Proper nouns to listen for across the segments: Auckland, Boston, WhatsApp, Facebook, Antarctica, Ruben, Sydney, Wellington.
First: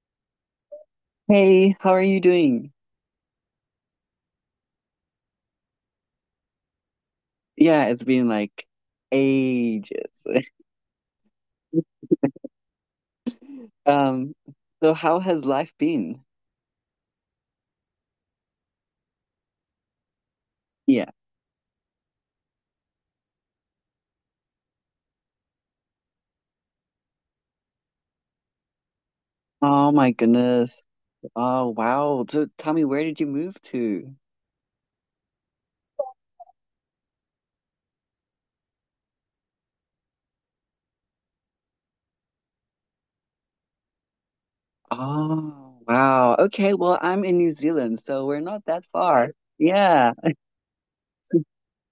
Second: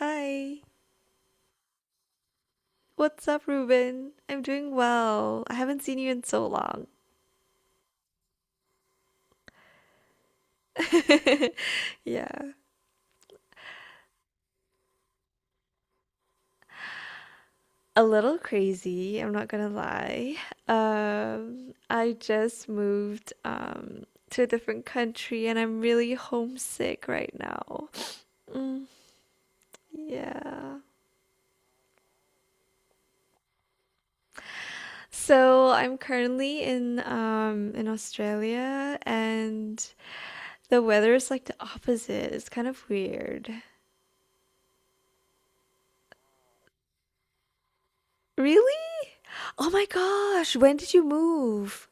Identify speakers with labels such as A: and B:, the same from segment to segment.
A: Hi,
B: Hey, how are you doing?
A: what's up, Ruben? I'm doing well. I haven't seen you in so long.
B: Yeah, it's been like ages.
A: Yeah.
B: Um, so how has life been?
A: A little crazy, I'm not gonna lie.
B: Yeah.
A: I just moved to a different country and I'm really homesick right now. Mm,
B: Oh my
A: yeah.
B: goodness. Oh wow. So tell me, where did you move to?
A: So I'm currently in Australia and the weather is like the opposite. It's kind of weird.
B: Oh wow. Okay, well, I'm in New Zealand, so we're not
A: Really?
B: that far.
A: Oh my
B: Yeah.
A: gosh, when did you move?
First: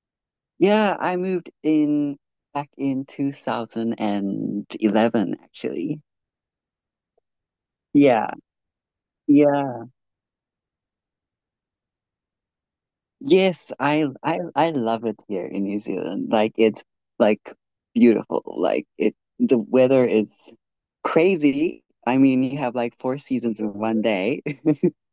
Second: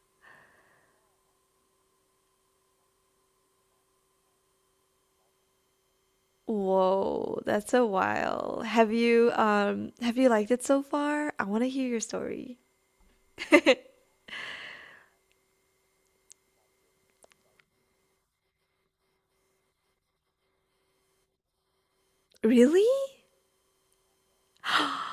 B: Yeah, I moved in back in 2011 actually.
A: Whoa, that's a
B: Yeah.
A: while.
B: Yeah.
A: Have you liked it so far? I want to hear your story.
B: Yes, I love it here in New Zealand. Like it's like beautiful. Like it the weather is crazy. I mean, you have
A: Really?
B: like four seasons in one day.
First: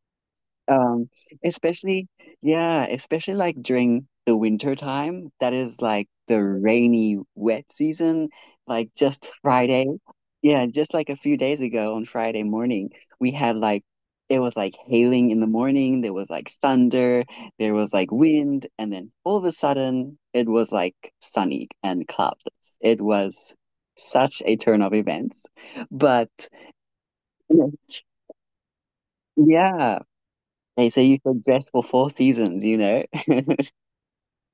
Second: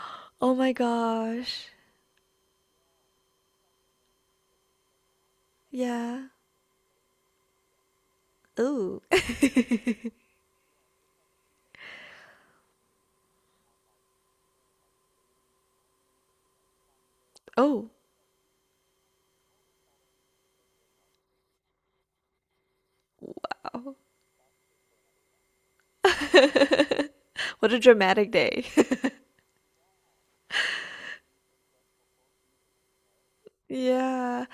A: Oh my
B: Um,
A: gosh.
B: especially, yeah, especially like during the winter time, that is like
A: Yeah.
B: the rainy, wet season, like
A: Oh.
B: just Friday. Yeah, just like a few days ago on Friday morning, we had like it was like hailing in the morning, there was like thunder, there
A: Oh,
B: was like wind, and then all of a sudden it was like sunny and cloudless. It was
A: wow.
B: such a turn of events. But
A: What a dramatic day.
B: yeah, they say you could dress for four seasons.
A: Yeah.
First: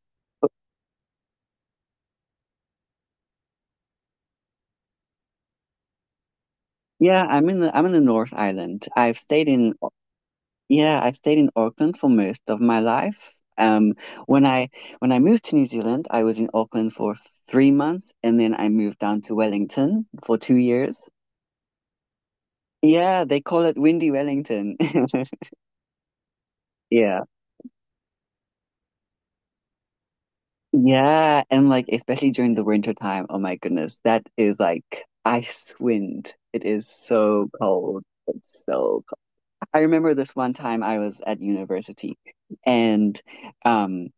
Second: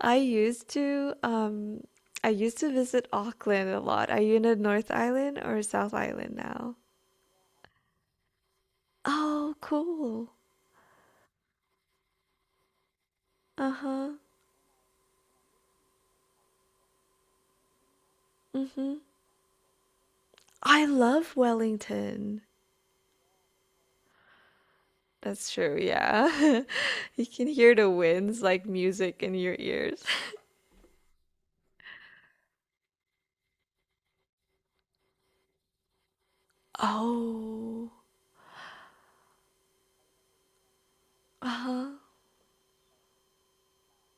A: I used to um I used to visit Auckland a lot. Are you in the North Island or South Island now?
B: Yeah, I'm in the North Island. I've stayed
A: Oh,
B: in
A: cool.
B: yeah, I stayed in Auckland for most of my life.
A: Uh-huh.
B: When I when I moved to New Zealand, I was in Auckland for 3 months, and then I
A: Hmm.
B: moved down to Wellington for two
A: I
B: years.
A: love Wellington.
B: Yeah, they call it Windy Wellington.
A: That's true, yeah.
B: Yeah.
A: You can hear the winds like music in your ears.
B: Yeah, and like especially during the winter time, oh my goodness, that is like ice wind. It is so
A: Oh.
B: cold. It's so I remember this one time I was at
A: Uh-huh.
B: university and um,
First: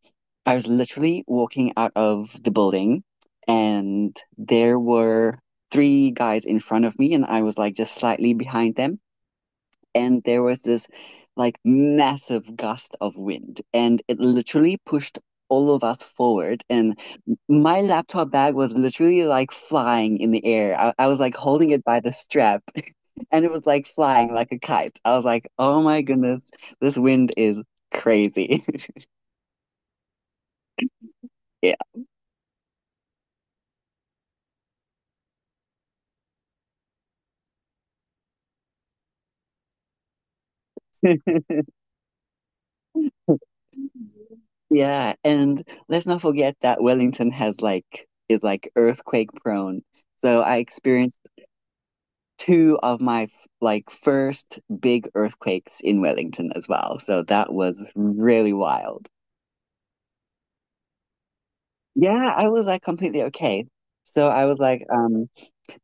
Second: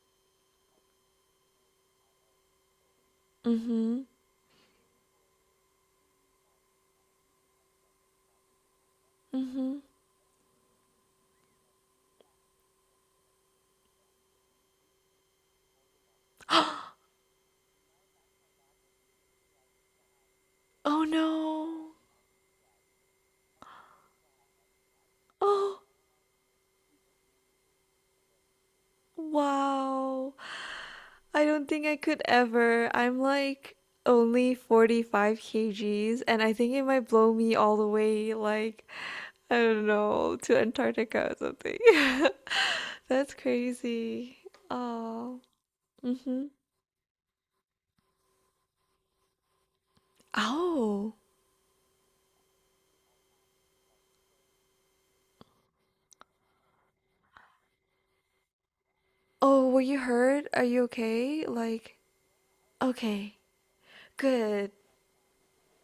B: I was literally walking out of the building
A: Mm-hmm.
B: and there were three guys in front of me and I was like just slightly behind them
A: Mm-hmm.
B: and there was this like massive gust of wind, and it literally pushed all of us forward. And my laptop bag was literally like flying in the air. I,
A: Oh
B: I was like holding it
A: no.
B: by the strap, and it was like flying like a kite. I was like,
A: Oh,
B: oh my goodness, this wind is crazy.
A: wow. I don't
B: Yeah.
A: think I could ever. I'm like only 45 kg kgs and I think it might blow me all the way like I don't know, to Antarctica or something. That's crazy.
B: Yeah,
A: Oh.
B: and let's not
A: Mm-hmm.
B: forget that Wellington has like is like earthquake prone. So I
A: Oh.
B: experienced two of my like first big earthquakes in Wellington as well. So that was really wild.
A: Oh, were you hurt? Are you okay? Like,
B: Yeah, I was like completely
A: okay,
B: okay. So I was
A: good.
B: like,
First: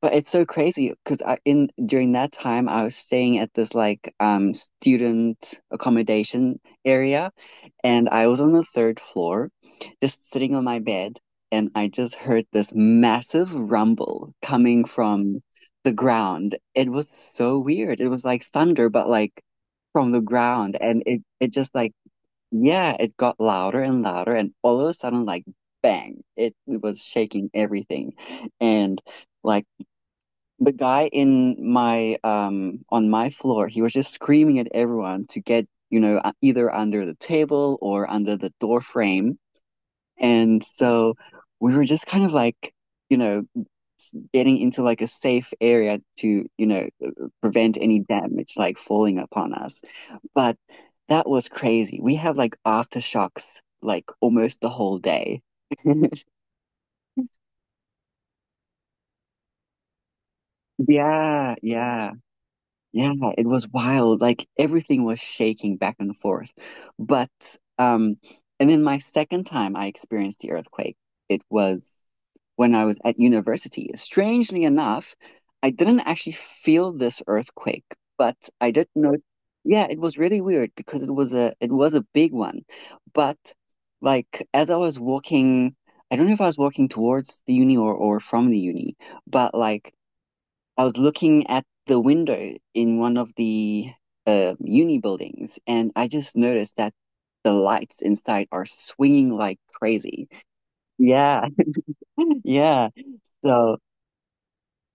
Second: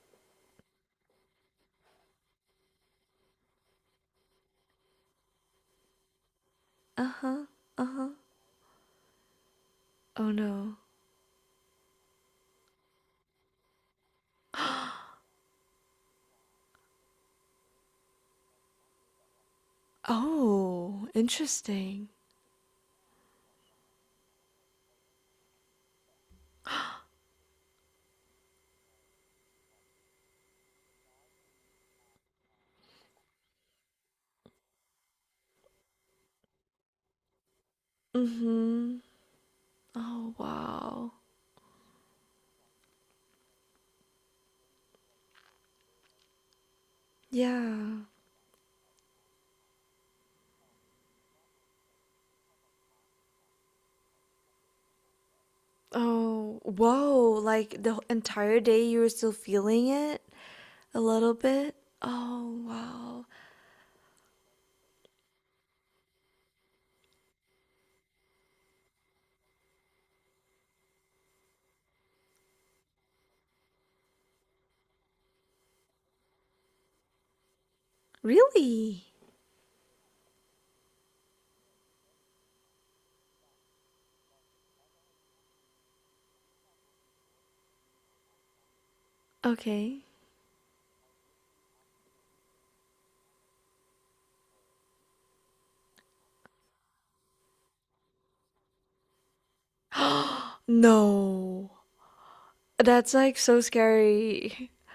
B: but it's so crazy because I in during that time I was staying at this like student accommodation area
A: Uh-huh,
B: and
A: uh-huh.
B: I was on the third floor, just
A: Oh
B: sitting on
A: no.
B: my bed, and I just heard this massive rumble coming from the ground. It was so weird. It was like thunder, but like from the ground, and
A: Oh,
B: it just like
A: interesting.
B: yeah, it got louder and louder, and all of a sudden, like bang, it was shaking everything, and like the guy in my on my floor, he was just screaming at everyone to get, you know, either under the table or under the door
A: Mm-hmm.
B: frame.
A: Oh,
B: And
A: wow.
B: so we were just kind of like, you know, getting into like a safe area to, you know, prevent any
A: Yeah.
B: damage like falling upon us. But that was crazy. We have like aftershocks like almost the whole day.
A: Oh, whoa. Like the entire day you were still feeling it a little
B: Yeah,
A: bit?
B: yeah.
A: Oh,
B: Yeah,
A: wow.
B: it was wild. Like everything was shaking back and forth. But um and then my second time I experienced the earthquake, it was when I was at university. Strangely enough, I didn't actually feel this earthquake, but I did
A: Really?
B: know yeah, it was really weird because it was a big one. But like as I was walking, I don't know if I was walking towards the uni or from the uni, but like
A: Okay.
B: I was looking at the window in one of the uni buildings, and I just noticed that the lights inside are swinging like crazy. Yeah,
A: No.
B: yeah.
A: That's like so
B: So
A: scary.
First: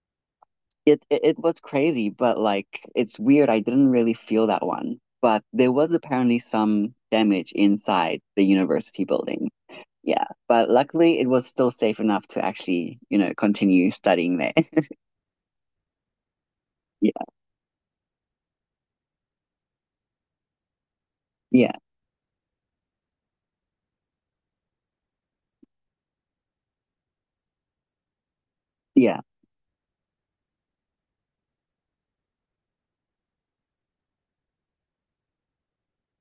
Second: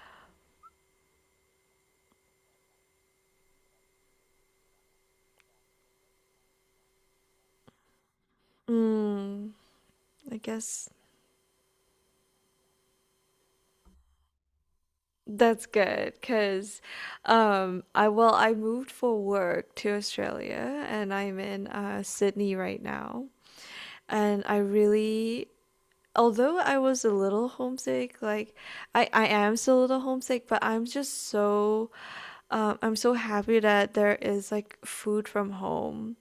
B: it was crazy, but like it's weird. I didn't really feel that one, but there was apparently some damage inside the university building.
A: Mm,
B: Yeah,
A: I
B: but
A: guess.
B: luckily it was still safe enough to actually, you know, continue studying there.
A: That's good because
B: Yeah,
A: I well I moved for work to Australia and I'm in
B: yeah,
A: Sydney right now. And I really, although I was a little homesick,
B: yeah,
A: I am still a little homesick, but I'm just so I'm so happy that there is like food from home,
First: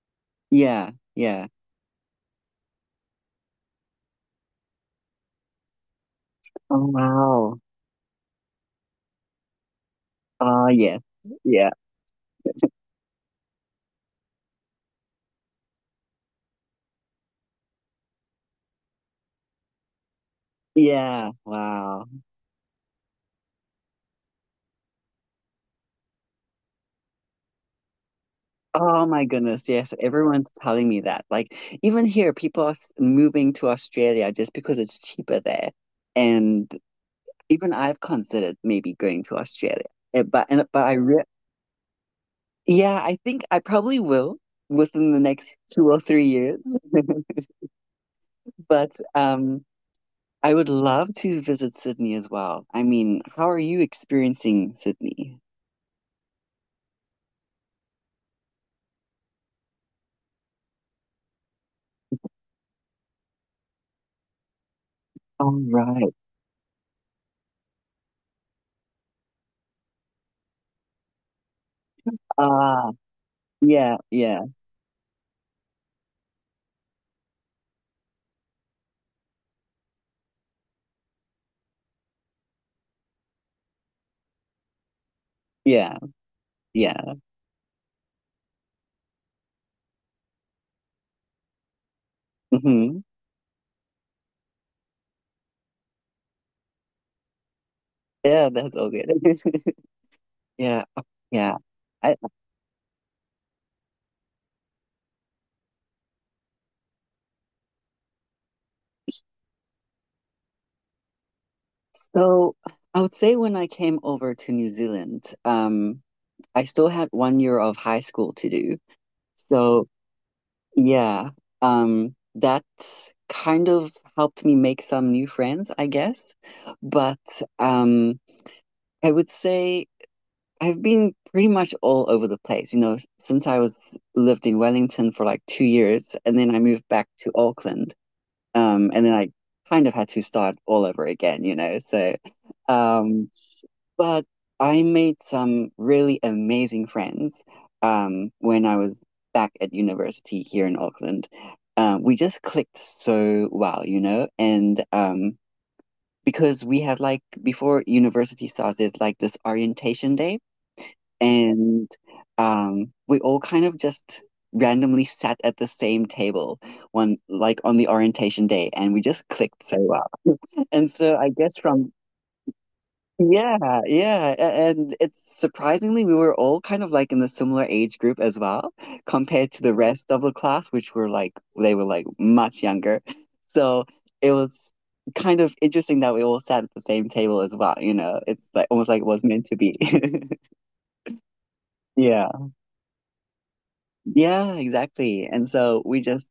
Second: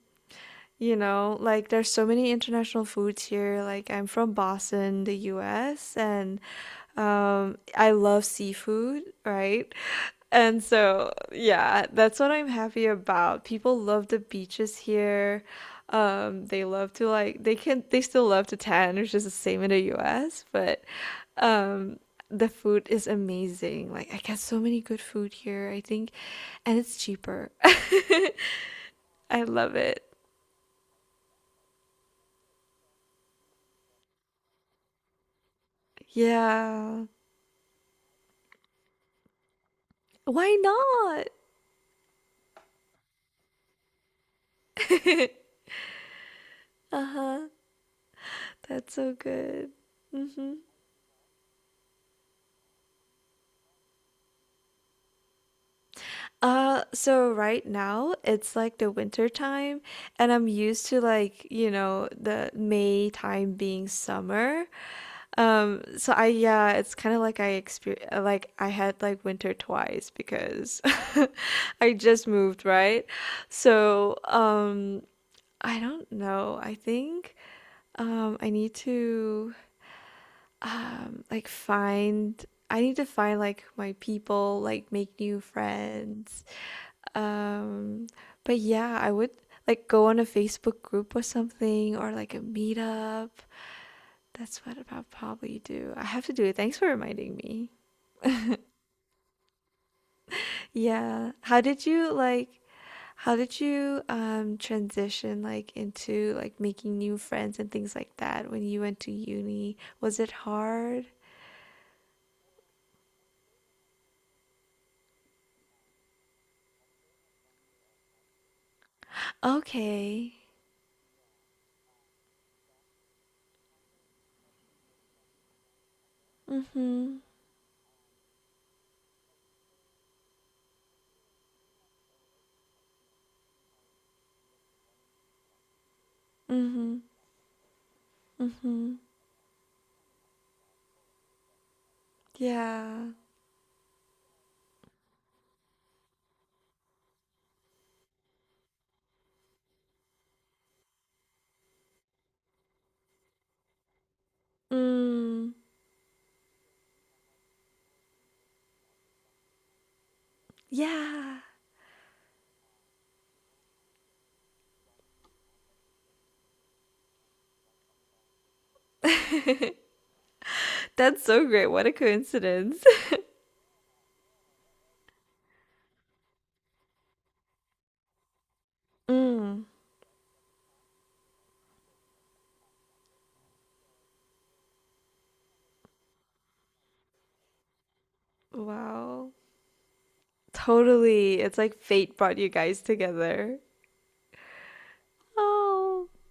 B: yeah,
A: you know,
B: yeah.
A: like there's so many international foods here. Like I'm from Boston, the US, and
B: Oh, wow.
A: I love seafood, right? And
B: Ah, yes.
A: so,
B: Yeah.
A: yeah, that's what I'm happy about. People love the beaches here. They love to they still love to tan, which is the same in the US, but
B: Yeah.
A: um
B: Wow.
A: the food is amazing. Like I get so many good food here, I think, and it's cheaper.
B: Oh my
A: I
B: goodness.
A: love
B: Yes.
A: it.
B: Everyone's telling me that. Like, even here, people are moving to Australia just because it's cheaper there. And
A: Yeah.
B: even I've considered maybe going to Australia. Eh, But
A: Why
B: and but I re
A: not?
B: yeah, I think I probably will within the next 2 or 3 years.
A: That's
B: But
A: so good.
B: I would love to visit Sydney as well. I mean, how are you experiencing Sydney?
A: So right now it's like the winter time, and I'm used to, like, you know, the May time being summer.
B: All
A: So
B: right.
A: I yeah, it's kind of like I exper like I had like winter twice because I just moved,
B: Ah,
A: right?
B: yeah,
A: So,
B: yeah,
A: I don't know. I think I need to like find I need to find like my people, like make new
B: yeah.
A: friends.
B: Yeah.
A: Um but yeah, I would like go on a Facebook group or something or like a
B: Hmm.
A: meetup. That's what I'll probably do. I have to do it. Thanks for reminding me.
B: Yeah, that's all good. Yeah.
A: Yeah.
B: Yeah. I
A: How did you transition like into like making new friends and things like that when you went to uni? Was it hard?
B: so I would say when I came over to New Zealand, I still had one year of high school to do. So
A: Okay.
B: yeah, that kind of helped me make some new friends, I guess.
A: Mm-hmm.
B: But um, I would say I've been pretty much all over the place, you know, since I was lived in Wellington for like 2 years, and then I moved
A: Mhm,
B: back to Auckland.
A: mhm.
B: And then I kind of had to start all over again, you know. So,
A: Yeah.
B: um, but I made some really amazing friends when I was back at university here in Auckland. We just clicked so well, you know, and
A: Mm.
B: because we had like before university starts, there's like this orientation day,
A: Yeah.
B: and we all kind of just randomly sat at the same table one like on the orientation day, and we just clicked so well. And so
A: That's
B: I
A: so
B: guess
A: great. What a
B: from
A: coincidence.
B: yeah, yeah, and it's surprisingly we were all kind of like in a similar age group as well, compared to
A: Mm.
B: the rest of the class, which were like they were like much younger. So it was kind of interesting that we all sat at the same table as well, you know. It's like almost like it was
A: Wow.
B: meant to be.
A: Totally. It's like fate
B: Yeah.
A: brought you guys together.
B: Yeah, exactly. And so we
A: Oh.
B: just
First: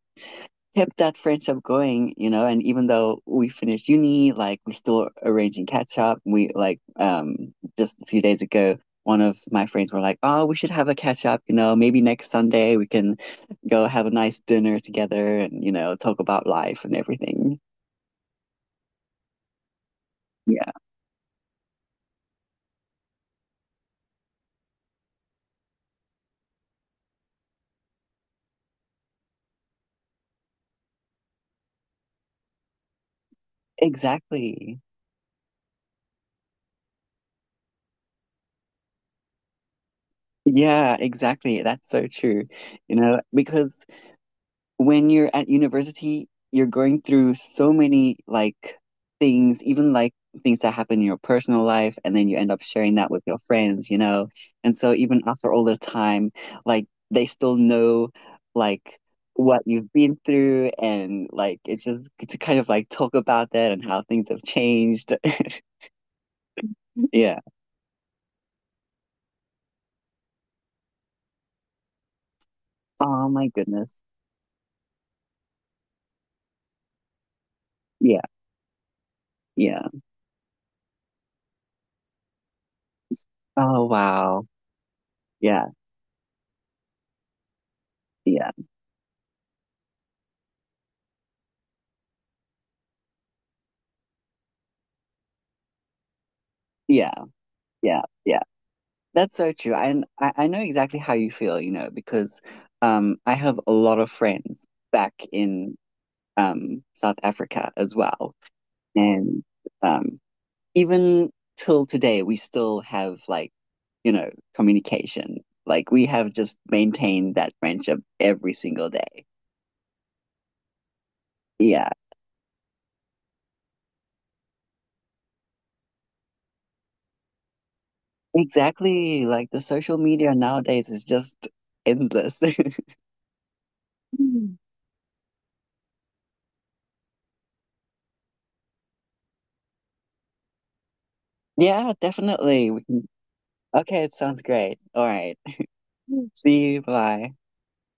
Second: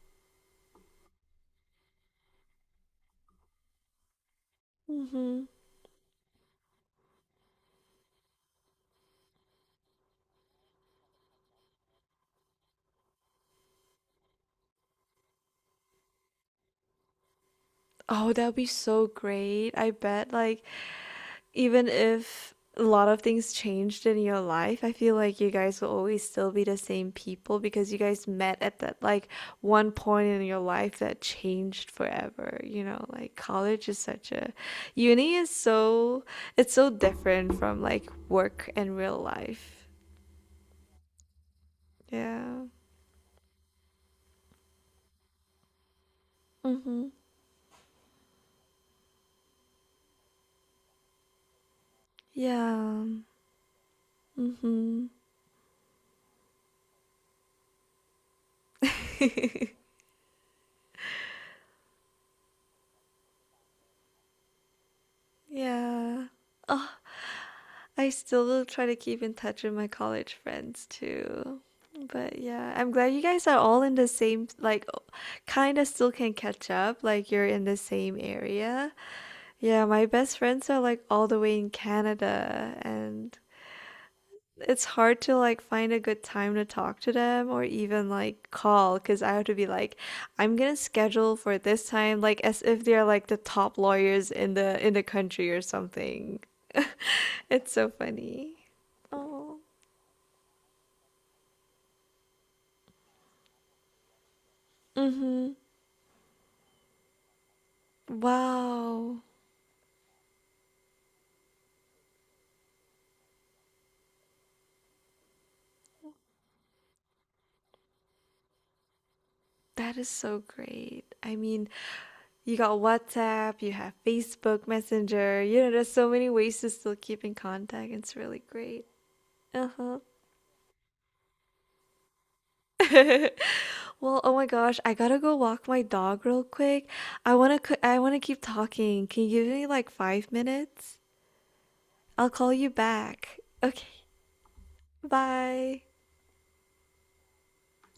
B: kept that friendship going, you know, and even though we finished uni, like we still
A: Mhm.
B: arranging catch up. We like just a few days ago, one of my friends were like, "Oh, we should have a catch up, you know, maybe next Sunday we can go have a nice dinner together and, you know, talk about life and everything."
A: Oh, that'd be so great. I bet like
B: Yeah,
A: even if a lot of things changed in your life, I feel like you guys will always still be the same people because you guys met at that like one point in your life that changed forever. You know, like college is such a
B: exactly.
A: uni is so, it's so different from like work and real life.
B: Yeah, exactly. That's so true.
A: Yeah.
B: You know, because when you're at university, you're going
A: Mhm.
B: through so many like things, even like things that happen in your personal life, and then you end up sharing that
A: Yeah.
B: with your friends, you know? And so
A: Mhm.
B: even after all this time, like they still know like what you've been through and like it's just good to kind of like talk about that and how things have changed.
A: Yeah.
B: Yeah.
A: I still try to keep in touch with my college friends too. But yeah, I'm glad you
B: Oh
A: guys
B: my
A: are all in
B: goodness.
A: the same, like, kind of still can catch up. Like, you're in the same
B: Yeah,
A: area. Yeah,
B: yeah.
A: my best friends are like all the way in Canada, and
B: Oh wow.
A: it's hard to like
B: Yeah,
A: find a good time to talk to them or even like
B: yeah,
A: call because I have to be like, I'm gonna schedule for this time, like as if they're like the top lawyers in the country or something.
B: yeah,
A: It's so
B: yeah.
A: funny.
B: That's so
A: Oh.
B: true. I know exactly how you feel, you know, because I have a lot of friends back
A: Mhm.
B: in South Africa as well.
A: Wow.
B: And um, even till today, we still have like, you know, communication. Like we have just maintained that friendship every single day.
A: That is so great. I mean,
B: Yeah,
A: you got WhatsApp, you have Facebook Messenger. You know, there's so many ways to still keep in contact. It's really great.
B: exactly. Like the social
A: Uh-huh.
B: media nowadays is just endless.
A: Well, oh my gosh, I gotta go walk my dog real quick. I wanna keep talking. Can you give me like 5 minutes?
B: Yeah,
A: I'll call you
B: definitely. We can...
A: back. Okay.
B: Okay, it sounds great. All right.
A: Bye.
B: See you. Bye.